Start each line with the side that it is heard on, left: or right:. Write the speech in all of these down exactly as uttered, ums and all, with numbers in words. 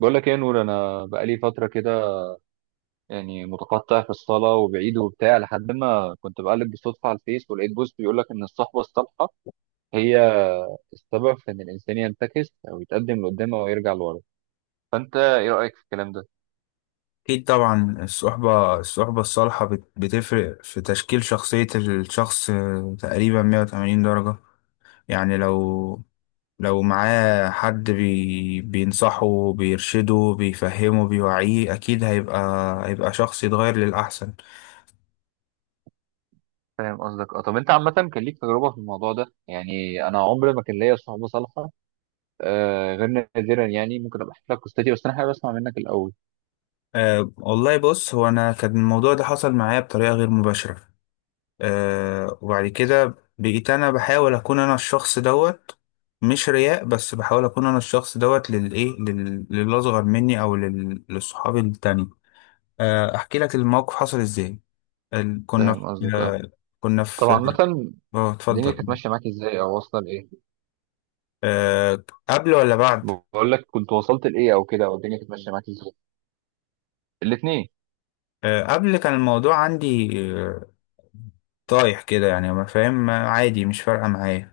right: بقول لك ايه يا نور، انا بقالي فتره كده يعني متقطع في الصلاه وبعيد وبتاع، لحد ما كنت بقلب بالصدفه على الفيس ولقيت بوست بيقول لك ان الصحبه الصالحه هي السبب في ان الانسان ينتكس او يتقدم لقدام او يرجع لورا. فانت ايه رايك في الكلام ده؟
left: أكيد طبعا الصحبة الصحبة الصالحة بت- بتفرق في تشكيل شخصية الشخص، آه، تقريبا مية وتمانين درجة. يعني لو لو معاه حد بي بينصحه بيرشده بيفهمه بيوعيه، أكيد هيبقى هيبقى شخص يتغير للأحسن.
right: فاهم قصدك. اه، طب انت عامه كان ليك تجربه في الموضوع ده؟ يعني انا عمري ما كان ليا صحبه صالحه آه غير نادرا. يعني ممكن ابقى احكي لك قصتي، بس انا حابب اسمع منك الاول.
left: أه والله بص، هو أنا كان الموضوع ده حصل معايا بطريقة غير مباشرة. آه وبعد كده بقيت انا بحاول اكون انا الشخص دوت، مش رياء، بس بحاول اكون انا الشخص دوت للايه لل- للاصغر مني او لل- لصحابي التاني. آه احكي لك الموقف حصل ازاي. ال- كنا في...
right: فاهم قصدك. اه،
left: آه كنا
right: طب
left: في...
right: عامه
left: اه،
right: الدنيا
left: اتفضل.
right: كانت ماشيه معاك ازاي او واصله لايه؟
left: آه، قبل ولا بعد؟
right: بقول لك، كنت وصلت لايه او كده، او الدنيا كانت ماشيه معاك ازاي؟ الاثنين.
left: آه، قبل كان الموضوع عندي، آه، طايح كده، يعني ما فاهم، ما- عادي، مش فارقه معايا.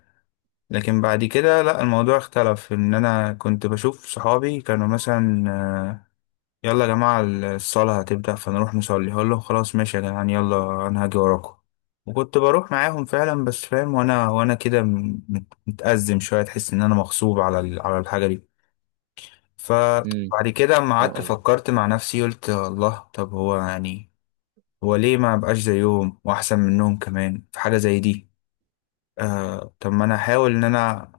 left: لكن بعد كده لا، الموضوع اختلف، ان انا كنت بشوف صحابي كانوا مثلا آه، يلا يا جماعة الصلاة هتبدأ فنروح نصلي، هقول لهم خلاص ماشي يا جدعان يلا أنا هاجي وراكم. وكنت بروح معاهم فعلا، بس فاهم، وأنا وأنا كده م- مت- متأزم شوية، تحس إن أنا مغصوب على ال- على الحاجة دي.
right: امم
left: فبعد كده أما
right: فاهم
left: قعدت
right: قصدي.
left: فكرت مع نفسي قلت الله، طب هو يعني هو ليه ما بقاش زيهم وأحسن منهم كمان في حاجة زي دي؟ آه، طب ما انا احاول ان انا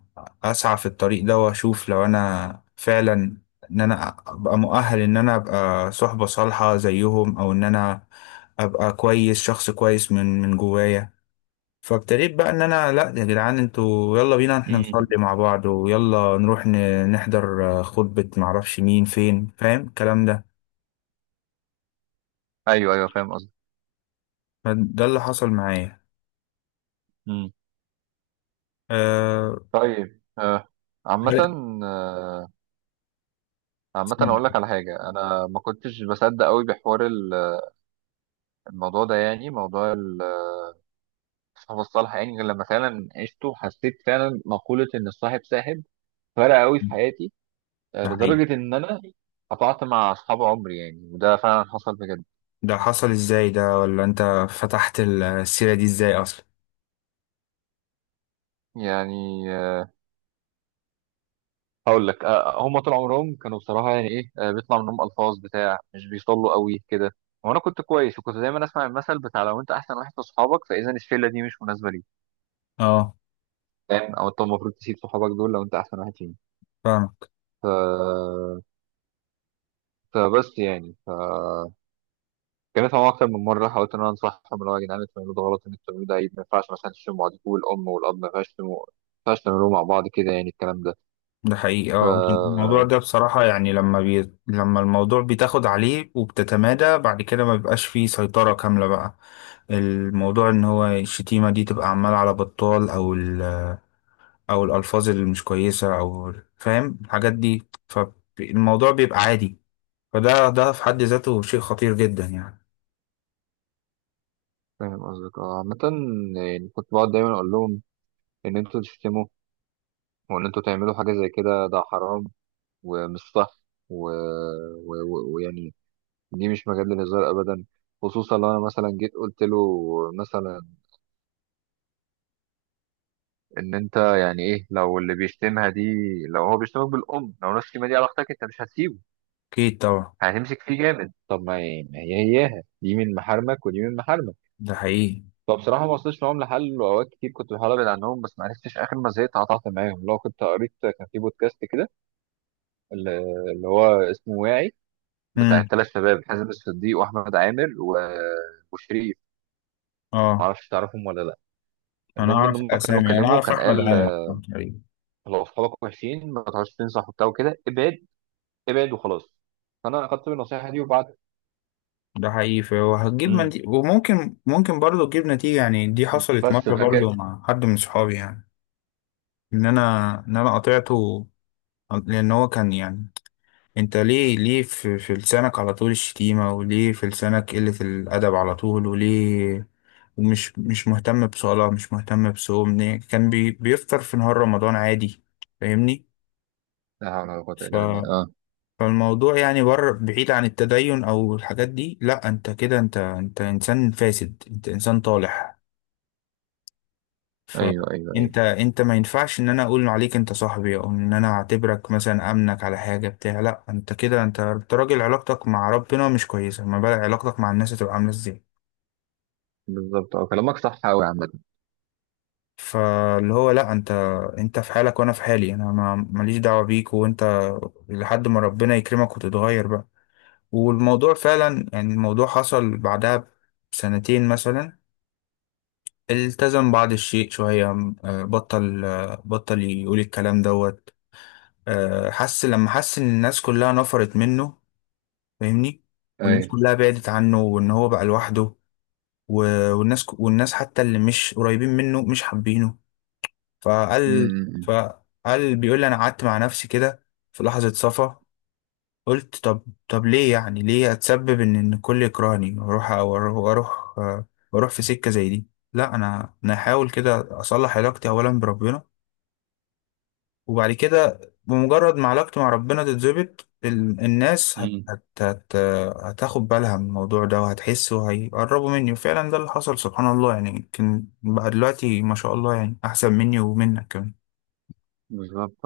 left: اسعى في الطريق ده واشوف لو انا فعلا ان انا ابقى مؤهل ان انا ابقى صحبة صالحة زيهم، او ان انا ابقى كويس، شخص كويس من من جوايا. فابتديت بقى ان انا لا يا جدعان انتوا يلا بينا احنا
right: امم
left: نصلي مع بعض، ويلا نروح ن- نحضر آه، خطبة، معرفش مين فين، فاهم الكلام ده.
right: ايوه، ايوه، فاهم قصدي.
left: فده اللي حصل معايا.
right: امم
left: أه...
right: طيب، آه. عامة
left: ده
right: آه، عامة أقول لك على حاجة. أنا ما كنتش بصدق أوي بحوار ال- الموضوع ده، يعني موضوع ال- الصحاب الصالحة، يعني غير لما فعلا عشته. حسيت فعلا مقولة إن الصاحب ساحب، فرق أوي في حياتي، آه،
left: ده حقيقي.
right: لدرجة إن أنا قطعت مع أصحاب عمري يعني، وده فعلا حصل بجد.
left: ده حصل ازاي، ده ولا انت فتحت السيرة دي ازاي اصلا؟
right: يعني آه، هقول لك. آه، هم طول عمرهم كانوا بصراحه يعني ايه، آه، بيطلع منهم الفاظ بتاع مش بيصلوا قوي كده. وانا كنت كويس، وكنت دايما اسمع المثل بتاع لو انت احسن واحد في صحابك فاذا الشله دي مش مناسبه ليك،
left: اه،
right: فاهم، او انت المفروض تسيب صحابك دول لو انت احسن واحد فيهم.
left: فاهمك.
right: ف... فبس يعني ف كانت معايا اكتر من مره، حاولت ان انا انصحهم، اللي هو يا جدعان انتوا بتعملوا ده غلط، ان انتوا بتعملوا ده عيب، ما ينفعش مثلا تشتموا بعضكم والام والاب، ما ينفعش تشتموا، ما ينفعش تعملوا مع بعض كده يعني، الكلام ده.
left: ده حقيقي،
right: ف
left: اه. الموضوع ده بصراحة يعني لما بي... لما الموضوع بتاخد عليه وبتتمادى بعد كده ما بيبقاش فيه سيطرة كاملة بقى. الموضوع ان هو الشتيمة دي تبقى عمالة على بطال، او ال... او الالفاظ اللي مش كويسة، او فاهم الحاجات دي، فالموضوع بيبقى عادي. فده ده في حد ذاته شيء خطير جدا يعني.
right: فاهم قصدك. اه، عامة يعني كنت بقعد دايما اقول لهم ان انتوا تشتموا وان انتوا تعملوا حاجه زي كده، ده حرام ومش صح، ويعني و- و- و- ويعني دي مش مجال للهزار ابدا. خصوصا لو انا مثلا جيت قلت له مثلا ان انت يعني ايه، لو اللي بيشتمها دي، لو هو بيشتمك بالام، لو نفس الكلمه دي على اختك، انت مش هتسيبه؟
left: اكيد طبعا.
right: هتمسك فيه جامد. طب ما هي ما هي هياها دي من محارمك ودي من محارمك.
left: ده حقيقي.
right: فبصراحه ما وصلتش معاهم لحل، واوقات كتير كنت بحاول ابعد عنهم بس ما عرفتش، اخر ما زهقت قطعت معاهم. لو كنت قريت، كان في بودكاست كده اللي اللي هو اسمه واعي، بتاع
left: امم
right: الثلاث شباب حازم الصديق واحمد عامر و... وشريف، ما
left: اه،
right: اعرفش تعرفهم ولا لا.
left: انا
right: المهم ان
left: اعرف
right: هم كانوا
left: اسامي، انا
right: كلموا،
left: اعرف
right: كان
left: احمد
right: قال
left: عامر. أيوة.
right: لو اصحابك وحشين ما تقعدش تنصح وبتاع وكده، ابعد ابعد وخلاص. فانا اخدت النصيحه دي، وبعد
left: ده حقيقي، فهو هتجيب
right: امم
left: نتيجة، وممكن ممكن برضه تجيب نتيجة. يعني دي حصلت
right: بس
left: مرة برضه
right: فكده.
left: مع حد من صحابي، يعني ان انا، ان انا قطعته، لان هو كان يعني انت ليه ليه في, في لسانك على طول الشتيمة، وليه في لسانك قلة الادب على طول؟ وليه ومش مش مهتم بصلاة، مش مهتم بصوم، ليه؟ كان بي بيفطر في نهار رمضان عادي. فاهمني.
right: لا حول ولا قوه الا بالله. اه،
left: فالموضوع يعني بره، بعيد عن التدين او الحاجات دي، لا انت كده، انت انت انسان فاسد، انت انسان طالح.
right: ايوه، ايوه، ايوه،
left: فانت انت ما ينفعش ان انا اقول عليك انت صاحبي، او ان انا اعتبرك مثلا امنك على حاجه بتاع، لا انت كده، انت أنت راجل علاقتك مع ربنا مش كويسه، ما بالك علاقتك مع الناس هتبقى عامله ازاي؟
right: بالظبط. اه، كلامك صح قوي عامه.
left: فاللي هو لا، انت انت في حالك وانا في حالي، انا ما ماليش دعوه بيك، وانت لحد ما ربنا يكرمك وتتغير بقى. والموضوع فعلا يعني الموضوع حصل بعدها بسنتين مثلا، التزم بعض الشيء شوية، آه، بطل، آه، بطل يقول الكلام دوت، آه، حس لما حس إن الناس كلها نفرت منه. فاهمني. والناس
right: ايوه.
left: كلها بعدت عنه، وإن هو بقى لوحده، و- والناس والناس حتى اللي مش قريبين منه مش حابينه. فقال
right: امم امم
left: فقال بيقول لي أنا قعدت مع نفسي كده في لحظة صفا قلت طب، طب ليه يعني ليه اتسبب ان ان الكل يكرهني، واروح واروح واروح آه، واروح في سكه زي دي؟ لا انا، انا هحاول كده اصلح علاقتي اولا بربنا. وبعد كده بمجرد ما علاقتي مع ربنا تتظبط ال- الناس هت
right: أمم.
left: هت هت هتاخد بالها من الموضوع ده، وهتحس وهيقربوا مني. وفعلا ده اللي حصل، سبحان الله. يعني يمكن بقى دلوقتي ما شاء الله يعني احسن مني ومنك كمان.
right: بالظبط.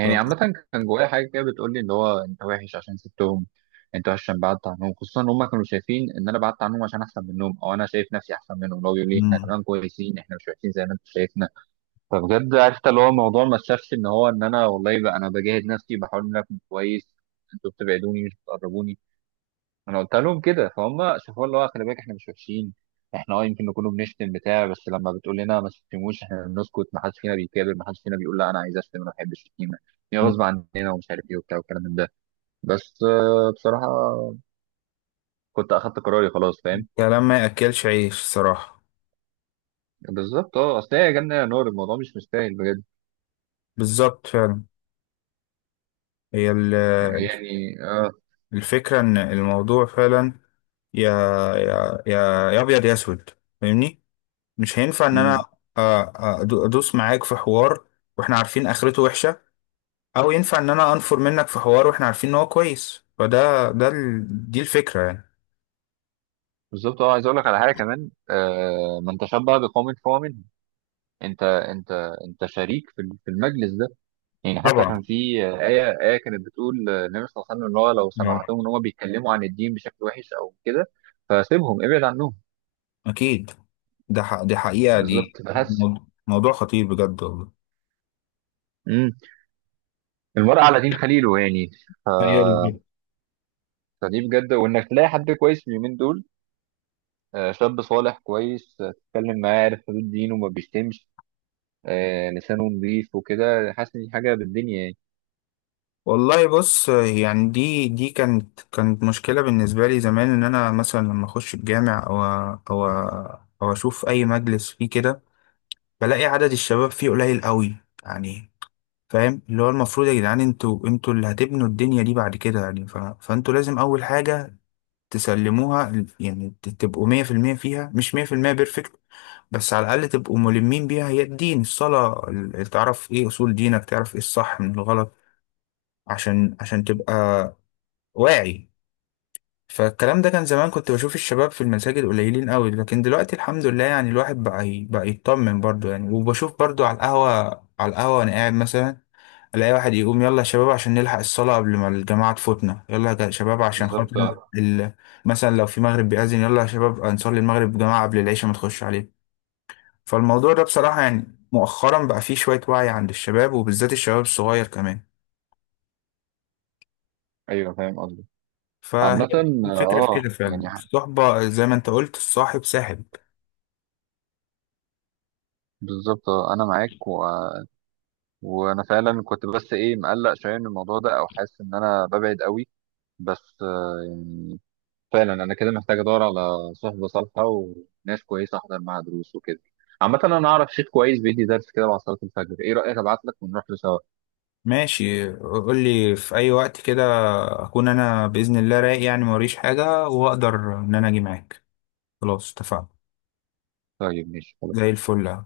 left: ف...
right: عامة كان جوايا حاجة كده بتقول لي اللي هو أنت وحش عشان سبتهم، أنت وحش عشان بعدت عنهم، خصوصا إن هما كانوا شايفين إن أنا بعدت عنهم عشان أحسن منهم، أو أنا شايف نفسي أحسن منهم، اللي هو بيقول لي إحنا
left: مم.
right: كمان كويسين، إحنا مش وحشين زي ما أنت شايفنا. فبجد عرفت اللي هو الموضوع ما شافش إن هو إن أنا والله بقى أنا بجاهد نفسي، بحاول إن أنا أكون كويس. أنتوا بتبعدوني مش بتقربوني. انا قلت لهم كده فهم شافوا، اللي هو خلي بالك احنا مش وحشين، احنا اه يمكن نكون بنشتم بتاع بس لما بتقول لنا ما تشتموش احنا بنسكت، ما حدش فينا بيكابر، ما حدش فينا بيقول لا انا عايز اشتم، انا ما بحبش الشتيمه، هي غصب عننا ومش عارف ايه وبتاع والكلام من ده. بس آه، بصراحه كنت اخدت قراري خلاص، فاهم.
left: كلام ما ياكلش عيش صراحه.
right: بالظبط. اه، اصل هي يا جنه يا نار، الموضوع مش مستاهل بجد.
left: بالظبط فعلا. هي ال-
right: يعني اه.
left: الفكرة إن الموضوع فعلا، يا يا يا يا أبيض يا أسود. فاهمني. مش هينفع إن أنا
right: مم.
left: آه، آه، أدو- أدوس معاك في حوار وإحنا عارفين آخرته وحشة، أو ينفع إن أنا أنفر منك في حوار وإحنا عارفين إن هو كويس. فده ده ال... دي الفكرة يعني.
right: بالظبط. اه، عايز اقول لك على حاجه كمان. آه، من تشبه بقوم فهو منهم. انت انت انت شريك في في المجلس ده. يعني حتى كان
left: طبعا،
right: في آية آية كانت بتقول النبي صلى الله عليه وسلم إن هو لو
left: يعني
right: سمعتهم إن هو بيتكلموا عن الدين بشكل وحش أو كده فسيبهم، ابعد عنهم.
left: أكيد. ده ح... دي حقيقة، دي
right: بالظبط. بس
left: موضوع موضوع خطير بجد والله.
right: امم المرء على دين خليله يعني. ف...
left: أيوة.
right: فدي بجد، وإنك تلاقي حد كويس اليومين دول، آه، شاب صالح كويس، آه، تتكلم معاه عارف حدود دينه وما بيشتمش، آه، لسانه نظيف وكده، حاسس إن دي حاجة بالدنيا يعني.
left: والله بص يعني دي دي كانت كانت مشكلة بالنسبة لي زمان، إن أنا مثلا لما أخش الجامع أو أو أو أشوف أي مجلس فيه كده بلاقي عدد الشباب فيه قليل قوي، يعني فاهم، اللي هو المفروض يا جدعان انتوا انتوا اللي هتبنوا الدنيا دي بعد كده يعني. ف... فانتوا لازم أول حاجة تسلموها، يعني ت- تبقوا مية في المية فيها، مش مية في المية بيرفكت، بس على الأقل تبقوا ملمين بيها، هي الدين، الصلاة، ال- تعرف إيه أصول دينك، تعرف إيه الصح من الغلط، عشان عشان تبقى واعي. فالكلام ده كان زمان كنت بشوف الشباب في المساجد قليلين قوي، لكن دلوقتي الحمد لله يعني الواحد بقى ي- بقى يطمن برضه يعني. وبشوف برضه على القهوة، على القهوة وانا قاعد مثلا الاقي واحد يقوم يلا يا شباب عشان نلحق الصلاة قبل ما الجماعة تفوتنا، يلا يا شباب عشان خاطر
right: بالظبط، آه.
left: ال... مثلا لو في مغرب بيأذن يلا يا شباب نصلي المغرب جماعة قبل العشاء ما تخش عليه. فالموضوع ده بصراحة يعني مؤخرا بقى فيه شوية وعي عند الشباب، وبالذات الشباب الصغير كمان.
right: أيوه، فاهم قصدي.
left: فهي
right: عامة آه
left: الفكرة في
right: آه،
left: كده
right: يعني
left: فعلا،
right: ح-
left: الصحبة زي ما انت قلت، الصاحب ساحب.
right: بالظبط. آه، أنا معاك. وانا فعلا كنت بس ايه مقلق شويه من الموضوع ده، او حاسس ان انا ببعد قوي. بس آه، يعني فعلا انا كده محتاج ادور على صحبه صالحه وناس كويسه، احضر معاها دروس وكده. عامه انا اعرف شيخ كويس بيدي درس كده بعد صلاه الفجر، ايه رايك ابعت لك ونروح له سوا؟
left: ماشي، قول لي في اي وقت كده اكون انا باذن الله رايق يعني موريش حاجه واقدر ان انا اجي معاك. خلاص اتفقنا.
right: طيب ماشي
left: زي
right: خلاص.
left: الفل.